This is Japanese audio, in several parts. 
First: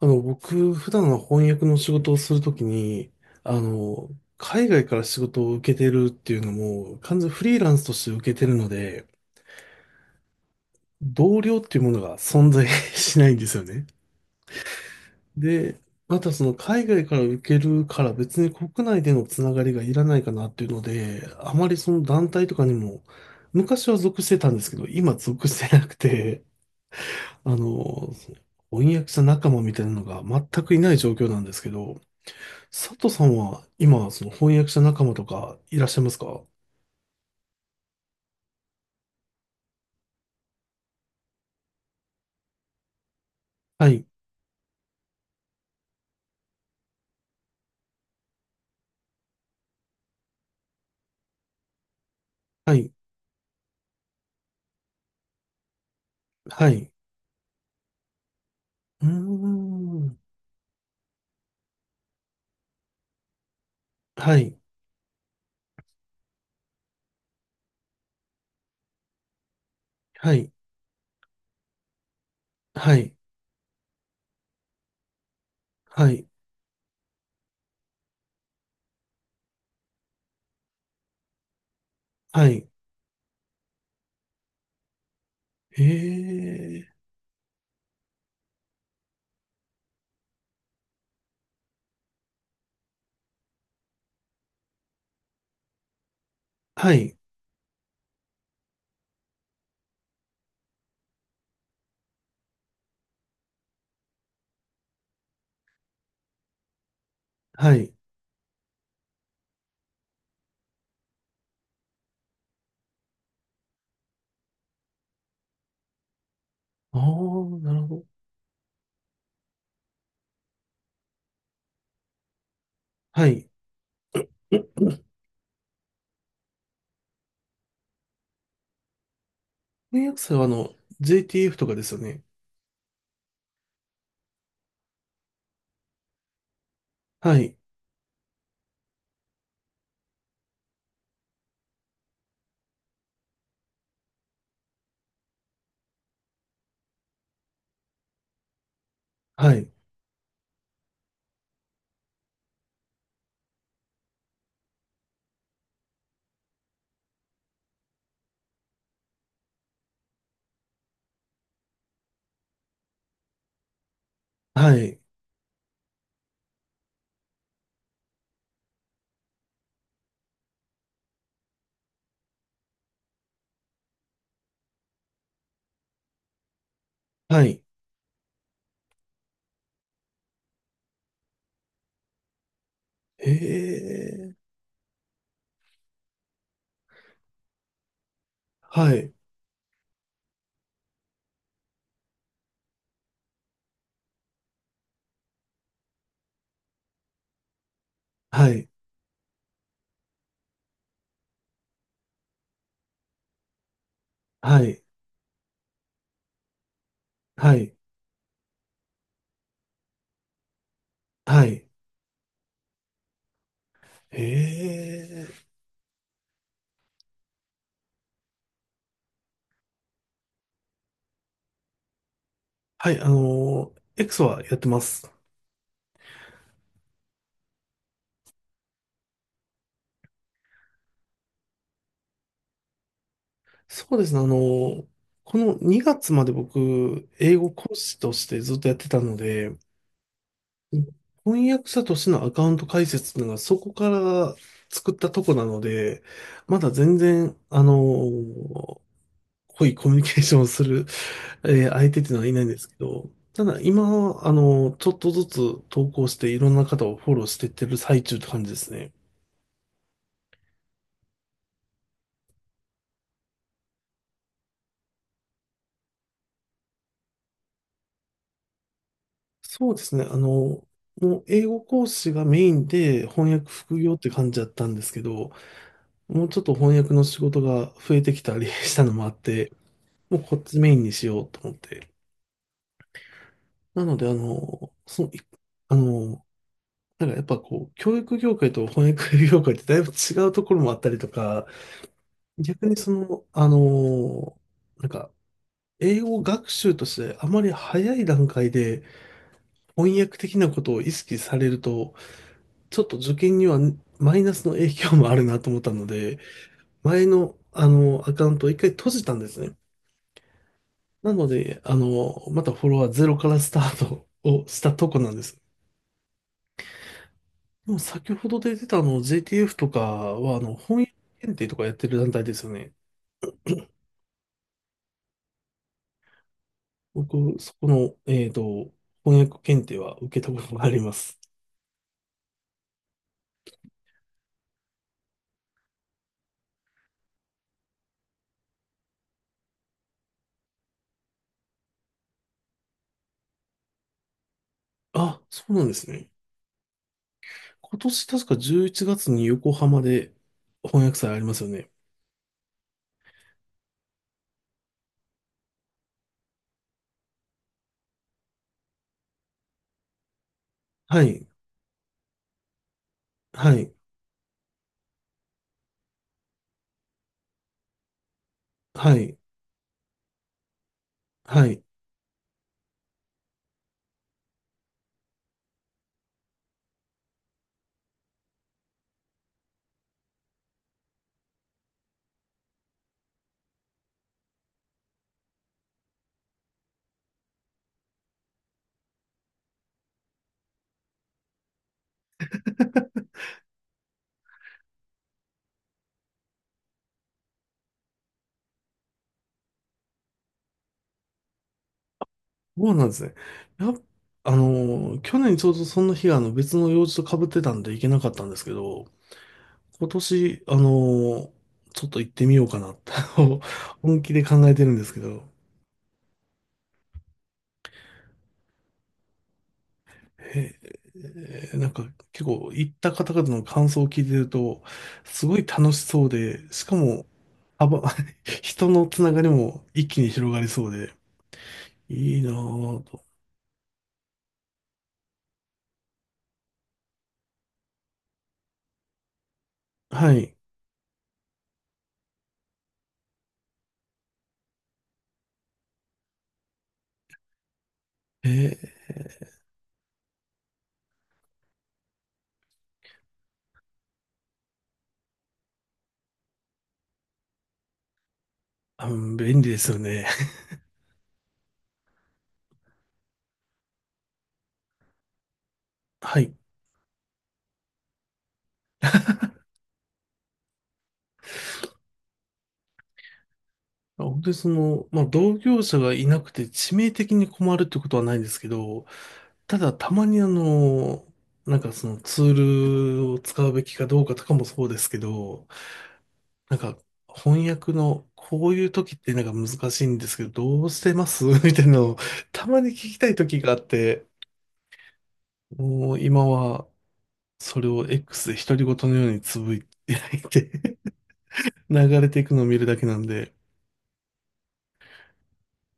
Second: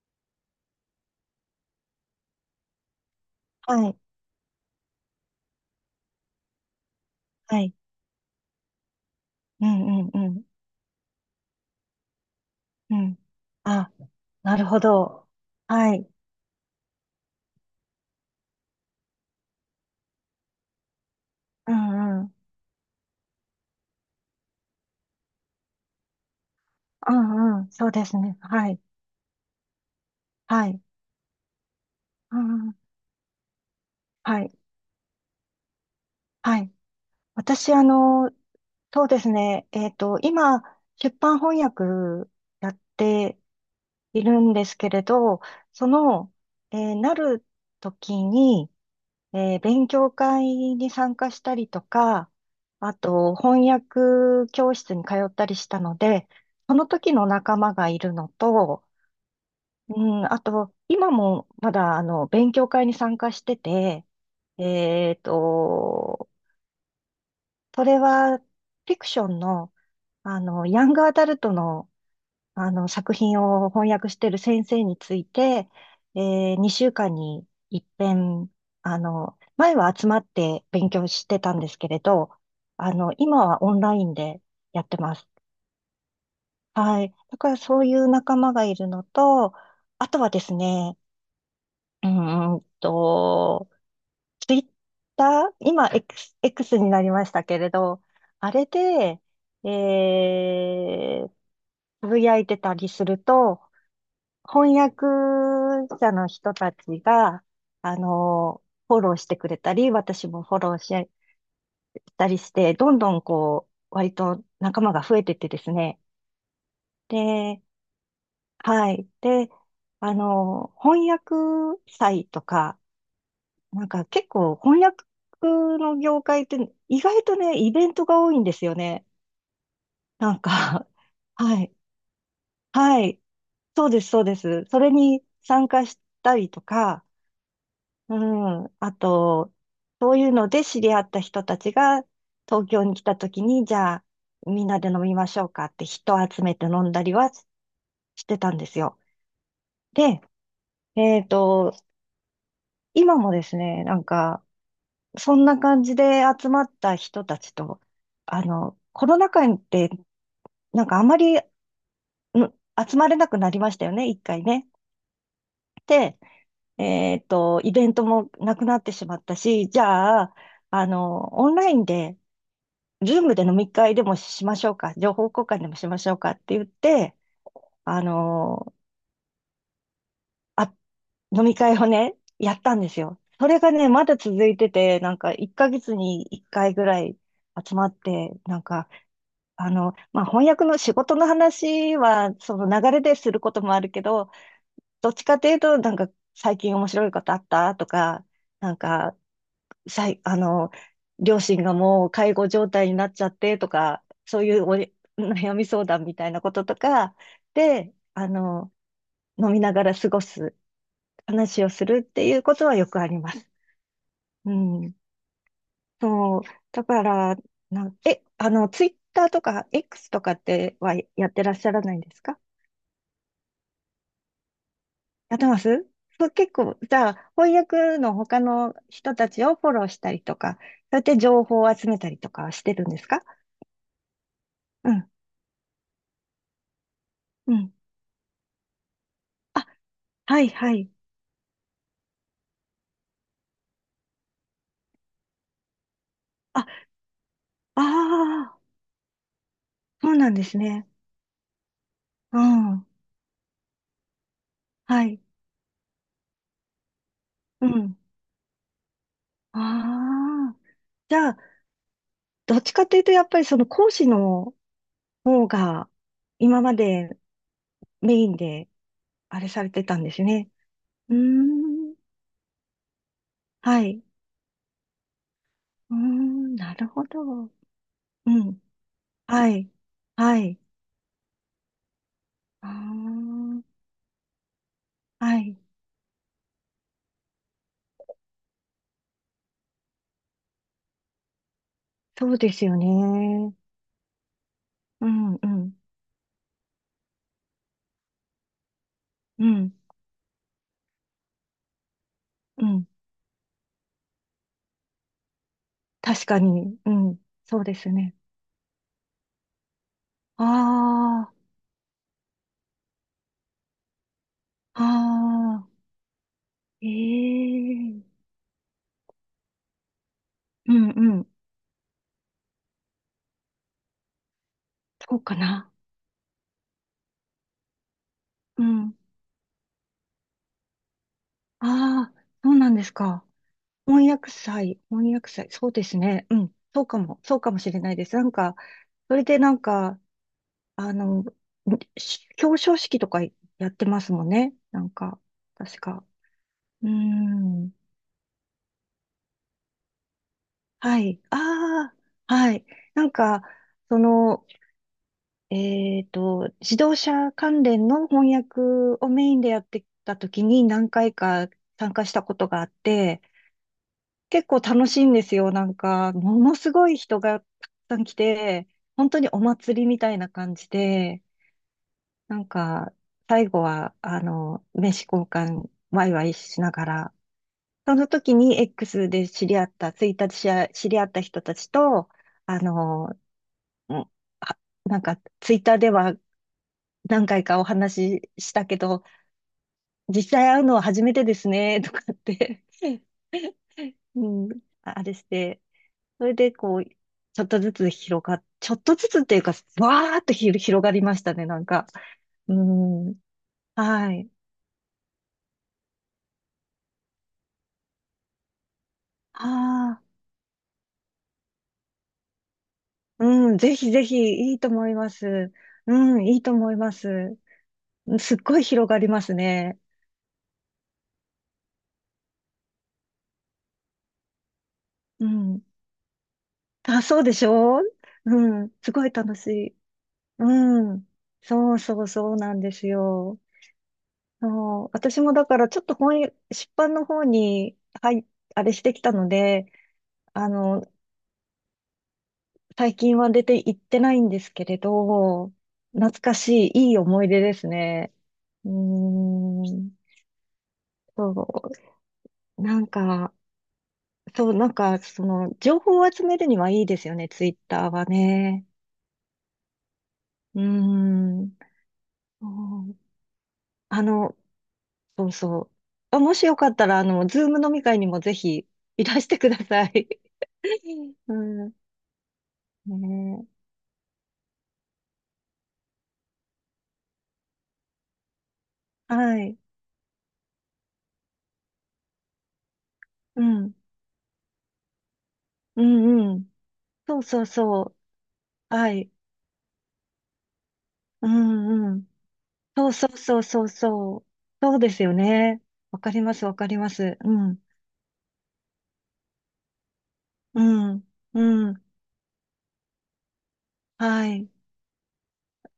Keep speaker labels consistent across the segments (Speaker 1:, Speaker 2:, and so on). Speaker 1: 僕、普段の翻訳の仕事をするときに、あ
Speaker 2: はい、
Speaker 1: の、海外から仕事を受けてるっていうのも、完全フリ
Speaker 2: は
Speaker 1: ーラ
Speaker 2: い。
Speaker 1: ンスとして受けてるので、
Speaker 2: うん、うん、うん、
Speaker 1: 同僚っていうものが存在
Speaker 2: う
Speaker 1: し
Speaker 2: ん。
Speaker 1: ないんですよね。
Speaker 2: あ、なるほど。
Speaker 1: で、
Speaker 2: はい。
Speaker 1: またその海外から受けるから別に国内でのつながりがいらないかなっていうので、あま
Speaker 2: う
Speaker 1: りその
Speaker 2: ん、う
Speaker 1: 団
Speaker 2: ん。
Speaker 1: 体とかにも、昔は属してたんですけど、今属してなくて、
Speaker 2: う
Speaker 1: あ
Speaker 2: ん、うん。そうで
Speaker 1: の、
Speaker 2: すね。はい、
Speaker 1: 翻訳者仲間みたいなのが全
Speaker 2: は
Speaker 1: くい
Speaker 2: い。
Speaker 1: ない状況なんですけど、
Speaker 2: うん、うん。
Speaker 1: 佐藤さんは今、その
Speaker 2: は
Speaker 1: 翻
Speaker 2: い、
Speaker 1: 訳者仲間とかいらっしゃいますか？
Speaker 2: はい。私、そうですね。今、出版翻訳やって
Speaker 1: はい、
Speaker 2: いるんですけれど、その、なる時に、勉強会に参加したりとか、
Speaker 1: はい、
Speaker 2: あと翻訳教室に通ったりしたので、
Speaker 1: は
Speaker 2: その
Speaker 1: い。
Speaker 2: 時の仲間がいるのと、
Speaker 1: うー
Speaker 2: う
Speaker 1: ん。
Speaker 2: ん、あと、今もまだあの勉強会に参加してて、
Speaker 1: はい、
Speaker 2: えっと、それはフィクションの、
Speaker 1: はい、
Speaker 2: ヤングアダルトの
Speaker 1: は
Speaker 2: 作
Speaker 1: い、
Speaker 2: 品を翻訳している先生について、
Speaker 1: は
Speaker 2: え
Speaker 1: い、
Speaker 2: 2週間に一遍、前は集まって勉強してたんですけれど、
Speaker 1: はい。
Speaker 2: 今はオンラインでやってます。
Speaker 1: ええ、
Speaker 2: はい。だからそういう仲間がいるのと、あとはですね、うーんと、ツイッター、今 X に
Speaker 1: は
Speaker 2: なり
Speaker 1: い、
Speaker 2: ましたけれど、あれで、えー、つぶやいてたりすると、翻訳者の人たちが、
Speaker 1: はい。
Speaker 2: あの、フォローしてくれたり、私もフォローしたりして、どんどんこう、割と仲間が増えてってですね。
Speaker 1: ああ、
Speaker 2: で、
Speaker 1: なるほど。
Speaker 2: はい。で、翻訳祭とか、
Speaker 1: はい。
Speaker 2: なんか結構翻訳の業界って意外とね、イベントが多いんですよね。
Speaker 1: 翻訳
Speaker 2: な
Speaker 1: 者
Speaker 2: ん
Speaker 1: はあ
Speaker 2: か
Speaker 1: の、JTF
Speaker 2: は
Speaker 1: と
Speaker 2: い。
Speaker 1: かですよね。
Speaker 2: はい。そうです、そうです。それに参加したりとか、
Speaker 1: はい、
Speaker 2: うん。あと、そういうので知り合った人たちが東京に来た時に、じゃあみんなで飲みましょうかって人を集めて飲んだりはしてたんですよ。
Speaker 1: はい、
Speaker 2: で、えっと、今もですね、なんか、そんな感じで集まった人たちと、コロナ禍にって、なんかあまり、集まれなくなりましたよね、一回ね。
Speaker 1: はい、
Speaker 2: で、イベントもなくなってしまったし、じゃあ、オンラインで、ズームで飲み会でもしましょうか、情報交換でもしましょうかって言って、
Speaker 1: はい。
Speaker 2: あのーあ、飲み会をね、やったんですよ。それがね、
Speaker 1: え
Speaker 2: まだ
Speaker 1: え、
Speaker 2: 続いてて、なんか1ヶ月に1回ぐらい集まって、なんか、
Speaker 1: はい、
Speaker 2: まあ、翻訳の仕事の話は、その流れですることもあるけど、どっちかというと、なんか最近面白いことあったとか、
Speaker 1: はい、
Speaker 2: なんかさい、あの、両親がもう介護状態になっちゃってとか、そうい
Speaker 1: は
Speaker 2: う
Speaker 1: い、
Speaker 2: 悩み相談みたいなこととか
Speaker 1: はい、
Speaker 2: で、飲みながら過ごす、
Speaker 1: は
Speaker 2: 話
Speaker 1: い。
Speaker 2: をするっていうことはよくあります。うん。
Speaker 1: ええ、
Speaker 2: そう。だから、ツイッターとか X とかってはやってらっしゃらないんですか？
Speaker 1: はい、あのー X はやってます。
Speaker 2: やってます？そう、結構、じゃあ、翻訳の他の人たちをフォローしたりとか、そうやって情報を集めたりとかはしてるんですか？
Speaker 1: そうですね。あの、
Speaker 2: うん。
Speaker 1: この2月まで僕、英語
Speaker 2: うん。
Speaker 1: 講師としてずっとやってたので、
Speaker 2: はいはい。
Speaker 1: 翻訳者としてのアカウント開設っていうのがそこから作ったとこなので、ま
Speaker 2: あ、
Speaker 1: だ全然、あの、
Speaker 2: ああ、
Speaker 1: 濃いコミュニ
Speaker 2: そう
Speaker 1: ケー
Speaker 2: な
Speaker 1: シ
Speaker 2: ん
Speaker 1: ョン
Speaker 2: で
Speaker 1: を
Speaker 2: す
Speaker 1: する、
Speaker 2: ね。
Speaker 1: 相手っていうのはい
Speaker 2: う
Speaker 1: ないんですけ
Speaker 2: ん。
Speaker 1: ど、ただ今、あの、ちょっ
Speaker 2: は
Speaker 1: と
Speaker 2: い。
Speaker 1: ずつ投稿していろんな方をフォローしていって
Speaker 2: う
Speaker 1: る
Speaker 2: ん。
Speaker 1: 最中って感じですね。
Speaker 2: ああ。じゃあ、どっちかというと、やっぱりその講師の方が、今までメインで、あれさ
Speaker 1: そ
Speaker 2: れ
Speaker 1: うで
Speaker 2: て
Speaker 1: す
Speaker 2: たん
Speaker 1: ね。
Speaker 2: で
Speaker 1: あ
Speaker 2: すね。
Speaker 1: の、
Speaker 2: うー
Speaker 1: もう英語講
Speaker 2: ん。
Speaker 1: 師がメインで翻訳副
Speaker 2: は
Speaker 1: 業っ
Speaker 2: い。
Speaker 1: て感じだったんですけど、
Speaker 2: うー
Speaker 1: もうちょっと
Speaker 2: ん。な
Speaker 1: 翻
Speaker 2: る
Speaker 1: 訳の
Speaker 2: ほ
Speaker 1: 仕事
Speaker 2: ど。
Speaker 1: が増えてき
Speaker 2: う
Speaker 1: たり
Speaker 2: ん。
Speaker 1: したのもあっ
Speaker 2: は
Speaker 1: て、
Speaker 2: い。
Speaker 1: もうこ
Speaker 2: は
Speaker 1: っち
Speaker 2: い。
Speaker 1: メインにしようと思って。
Speaker 2: あ
Speaker 1: なので、あの、その、
Speaker 2: あ。はい。
Speaker 1: あの、なんかやっぱこう、教育業界と翻訳業界ってだいぶ違うところもあったりとか、
Speaker 2: そうです
Speaker 1: 逆に
Speaker 2: よ
Speaker 1: その、あ
Speaker 2: ね。
Speaker 1: の、なん
Speaker 2: う
Speaker 1: か、
Speaker 2: ん、うん。
Speaker 1: 英語学習としてあまり早い段階で
Speaker 2: うん、
Speaker 1: 翻訳的なことを意識されると、
Speaker 2: う
Speaker 1: ちょ
Speaker 2: ん。
Speaker 1: っと受験にはマイナスの影響もあるなと思ったので、
Speaker 2: 確かに。う
Speaker 1: 前
Speaker 2: ん。
Speaker 1: の、
Speaker 2: そう
Speaker 1: あ
Speaker 2: です
Speaker 1: の、ア
Speaker 2: ね。
Speaker 1: カウントを一回閉じたんですね。
Speaker 2: あ
Speaker 1: なの
Speaker 2: あ。
Speaker 1: で、あの、またフォロワーゼロからスタートをした
Speaker 2: あ
Speaker 1: とこなんです。
Speaker 2: あ、
Speaker 1: でも
Speaker 2: え
Speaker 1: 先
Speaker 2: え、
Speaker 1: ほど出てたあの JTF とかは、あの、
Speaker 2: う
Speaker 1: 翻
Speaker 2: ん
Speaker 1: 訳
Speaker 2: うん。
Speaker 1: 検定とかやってる団体ですよね。
Speaker 2: そうかな。
Speaker 1: 僕、そこの、えっ
Speaker 2: う
Speaker 1: と、
Speaker 2: ん。
Speaker 1: 翻訳検定は受けたことがあります。
Speaker 2: ああ、そうなんですか。翻訳祭、翻訳祭、そうですね。うん。そうかも、そうかもしれないです。なんか、それでなんか、あの、表彰式とかやってますもんね。なんか、
Speaker 1: あ、そうなんで
Speaker 2: 確
Speaker 1: す
Speaker 2: か。
Speaker 1: ね。
Speaker 2: うーん。
Speaker 1: 今年確か11月に横浜で翻訳
Speaker 2: は
Speaker 1: 祭あ
Speaker 2: い。
Speaker 1: りますよね。
Speaker 2: ああ、はい。なんか、その、自動車関連の翻訳をメインでやってた時に何
Speaker 1: は
Speaker 2: 回
Speaker 1: い、
Speaker 2: か参加したことがあって、
Speaker 1: はい、
Speaker 2: 結構楽しいんですよ。なんか、ものすごい人がたくさん来て、
Speaker 1: は
Speaker 2: 本
Speaker 1: い、
Speaker 2: 当にお祭りみたいな感じで、
Speaker 1: はい。
Speaker 2: なんか、最後は、名刺交換、ワイワイしながら、その時に X で知り合った、ツイッターで知り合った人たちと、あの、うんあなんか、ツイッターでは何回かお話ししたけど、実際会うのは初めてですね、とかって うん、あれして、それでこう、ちょっとずつっていうか、わーっと広がりましたね、なんか。う
Speaker 1: そうなんですね。
Speaker 2: ん、
Speaker 1: やっ
Speaker 2: はい。
Speaker 1: あの、去年ちょうどその日があの別の用事と被ってたんで行けなかったんですけど、今
Speaker 2: ああ、
Speaker 1: 年、ーちょっと行ってみようかなと
Speaker 2: うん、ぜ ひ
Speaker 1: 本
Speaker 2: ぜ
Speaker 1: 気で考
Speaker 2: ひい
Speaker 1: え
Speaker 2: い
Speaker 1: て
Speaker 2: と
Speaker 1: るんで
Speaker 2: 思
Speaker 1: す
Speaker 2: い
Speaker 1: け
Speaker 2: ま
Speaker 1: ど、
Speaker 2: す。うん、いいと思います。すっごい広がりますね。
Speaker 1: ええ、なんか結構行った方々の感想を聞いてると、す
Speaker 2: う
Speaker 1: ごい
Speaker 2: ん。
Speaker 1: 楽しそうで、しか
Speaker 2: あ、
Speaker 1: も、
Speaker 2: そうでしょ
Speaker 1: 幅
Speaker 2: う？ う
Speaker 1: 人
Speaker 2: ん、
Speaker 1: の
Speaker 2: す
Speaker 1: つ
Speaker 2: ご
Speaker 1: な
Speaker 2: い
Speaker 1: がり
Speaker 2: 楽し
Speaker 1: も
Speaker 2: い。
Speaker 1: 一気に広がりそうで、
Speaker 2: うん。そうそう
Speaker 1: いいな
Speaker 2: そうなんで
Speaker 1: ぁ
Speaker 2: す
Speaker 1: と。
Speaker 2: よ。そう、私もだからちょっと本屋、出版の方に、はい、あれしてきたので、
Speaker 1: はい。
Speaker 2: あの、最近は出て行ってないんですけれど、懐かしい、いい思い出ですね。
Speaker 1: え
Speaker 2: うー
Speaker 1: ー
Speaker 2: ん、そう、なんか、そう、なんか、その、情報を集めるにはいいですよね、ツイッターはね。
Speaker 1: あの便利ですよね。
Speaker 2: うーん、そう、あの、そうそう。あ、
Speaker 1: はい。
Speaker 2: もしよかったら、ズーム飲み会にもぜひいらしてください。うん、ねえ、
Speaker 1: 本当にその、まあ、同業者がいなくて致命的に困るってことはないんですけど、
Speaker 2: は
Speaker 1: た
Speaker 2: い。
Speaker 1: だ、たまにあの、なんかそのツールを使
Speaker 2: う
Speaker 1: うべき
Speaker 2: ん。
Speaker 1: かどうかとかもそうですけど、
Speaker 2: うんうん。
Speaker 1: なんか
Speaker 2: そうそう
Speaker 1: 翻訳
Speaker 2: そう。
Speaker 1: のこういう
Speaker 2: は
Speaker 1: 時っ
Speaker 2: い。
Speaker 1: てなんか難しいんですけど、どうしてます
Speaker 2: う
Speaker 1: みたいなの
Speaker 2: ん
Speaker 1: を
Speaker 2: うん。
Speaker 1: たまに聞
Speaker 2: そう
Speaker 1: き
Speaker 2: そ
Speaker 1: た
Speaker 2: う
Speaker 1: い
Speaker 2: そ
Speaker 1: 時
Speaker 2: う
Speaker 1: があっ
Speaker 2: そう
Speaker 1: て、
Speaker 2: そう。そうですよね。
Speaker 1: も
Speaker 2: わ
Speaker 1: う
Speaker 2: かり
Speaker 1: 今
Speaker 2: ます、わか
Speaker 1: は
Speaker 2: ります。う
Speaker 1: そ
Speaker 2: ん。
Speaker 1: れを X で独り言のようにつぶやいて
Speaker 2: うん。うん。
Speaker 1: 流れていくのを見るだけなんで、
Speaker 2: はい。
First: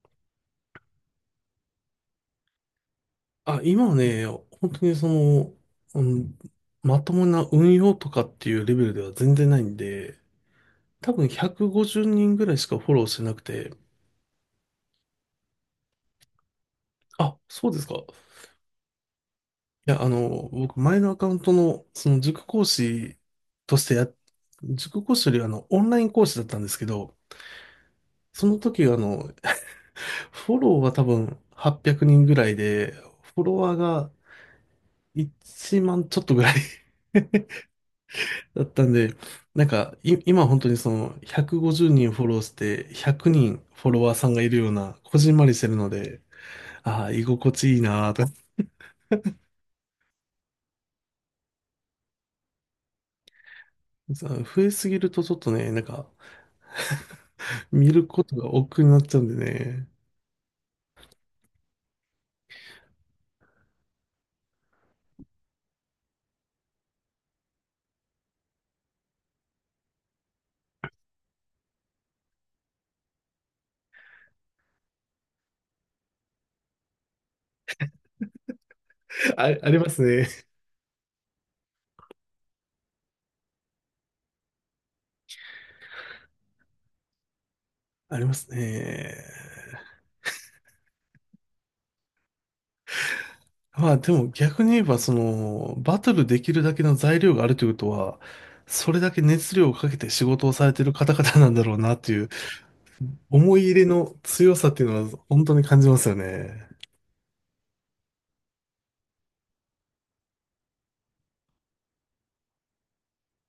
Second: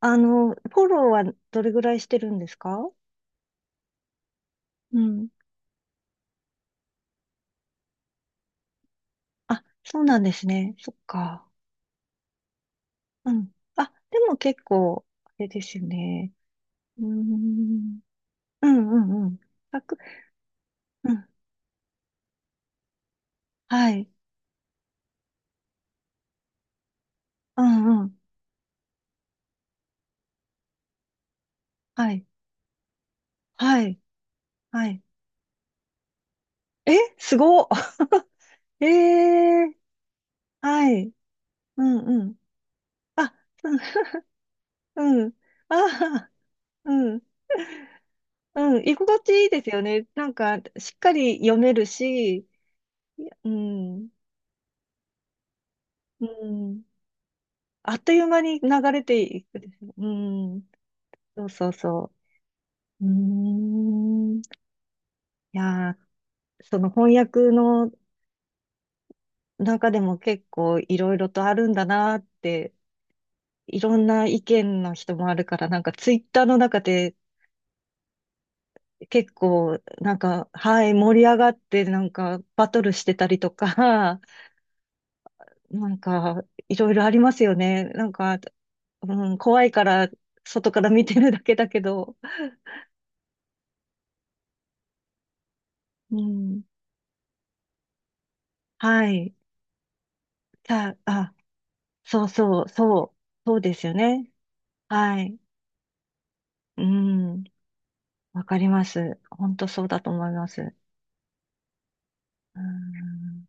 Speaker 2: フォローはどれぐらいしてるんですか？
Speaker 1: あ、今はね、本当に
Speaker 2: う
Speaker 1: そ
Speaker 2: ん。
Speaker 1: の、うん、まともな運用とかっていうレベルでは全然ない
Speaker 2: あ、
Speaker 1: ん
Speaker 2: そう
Speaker 1: で、
Speaker 2: なんですね。そっ
Speaker 1: 多分
Speaker 2: か。
Speaker 1: 150人ぐらいしかフォローして
Speaker 2: う
Speaker 1: なく
Speaker 2: ん。
Speaker 1: て、
Speaker 2: あ、でも結構、あれですよね。うー
Speaker 1: あ、そうですか。
Speaker 2: ん。
Speaker 1: い
Speaker 2: うんうんうん。100、
Speaker 1: や、あの、僕、前の
Speaker 2: う
Speaker 1: アカ
Speaker 2: ん。
Speaker 1: ウントの、その塾講師とし
Speaker 2: は
Speaker 1: てや、
Speaker 2: い。
Speaker 1: 塾講師よりあの、オンライン講師だったんですけど、
Speaker 2: うんうん。
Speaker 1: その時、あの、フォローは多分800
Speaker 2: は
Speaker 1: 人
Speaker 2: い。
Speaker 1: ぐらいで、フォロワー
Speaker 2: はい。
Speaker 1: が
Speaker 2: はい。
Speaker 1: 1万ちょっとぐらい
Speaker 2: え、すごっ。
Speaker 1: だった
Speaker 2: え
Speaker 1: んで、なん
Speaker 2: え、
Speaker 1: か、今本当にそ
Speaker 2: はい。
Speaker 1: の
Speaker 2: う
Speaker 1: 150
Speaker 2: ん
Speaker 1: 人フ
Speaker 2: う
Speaker 1: ォ
Speaker 2: ん。
Speaker 1: ローして100
Speaker 2: あ、
Speaker 1: 人フォロワ ーさんがいるような、
Speaker 2: う
Speaker 1: こ
Speaker 2: ん、う
Speaker 1: じ
Speaker 2: ん。
Speaker 1: んまりしてるので、
Speaker 2: あー、
Speaker 1: あ
Speaker 2: う
Speaker 1: あ、
Speaker 2: ん。
Speaker 1: 居心地いいなぁと、
Speaker 2: うん、居心地いいですよね。なんか、しっかり読めるし、いや、うん、
Speaker 1: 増えすぎるとちょっとね、なんか、
Speaker 2: うん。
Speaker 1: 見
Speaker 2: あっ
Speaker 1: る
Speaker 2: とい
Speaker 1: こ
Speaker 2: う
Speaker 1: と
Speaker 2: 間
Speaker 1: が
Speaker 2: に流
Speaker 1: 億劫になっ
Speaker 2: れ
Speaker 1: ちゃう
Speaker 2: て
Speaker 1: んで
Speaker 2: いくでし
Speaker 1: ね。
Speaker 2: ょ？うん、そうそうそう。うーん。いやー、その翻訳の中でも結構いろいろとあるんだなーって、いろんな意見の人もあるから、なんかツイッターの中で結
Speaker 1: あ、あり
Speaker 2: 構、
Speaker 1: ます
Speaker 2: なん
Speaker 1: ね。
Speaker 2: か、はい、盛り上がって、なんか、バトルしてたりとか、なんか、いろいろありますよね。な ん
Speaker 1: ありま
Speaker 2: か、
Speaker 1: す
Speaker 2: う
Speaker 1: ね。
Speaker 2: ん、怖いから、外から見てるだけだけど、
Speaker 1: まあでも逆に言えば、その、バト
Speaker 2: う
Speaker 1: ルできる
Speaker 2: ん、
Speaker 1: だけの材料があるということは、それだ
Speaker 2: は
Speaker 1: け
Speaker 2: い。
Speaker 1: 熱量をかけて仕事をされ
Speaker 2: じ
Speaker 1: てい
Speaker 2: ゃ
Speaker 1: る
Speaker 2: あ、
Speaker 1: 方々
Speaker 2: あ、
Speaker 1: なんだろうなってい
Speaker 2: そ
Speaker 1: う、
Speaker 2: うそう、そう、そ
Speaker 1: 思
Speaker 2: う
Speaker 1: い
Speaker 2: で
Speaker 1: 入れ
Speaker 2: すよ
Speaker 1: の
Speaker 2: ね。
Speaker 1: 強さっていうのは
Speaker 2: はい。
Speaker 1: 本当に感じますよね。
Speaker 2: うん、わかります。本当そうだと思います。うん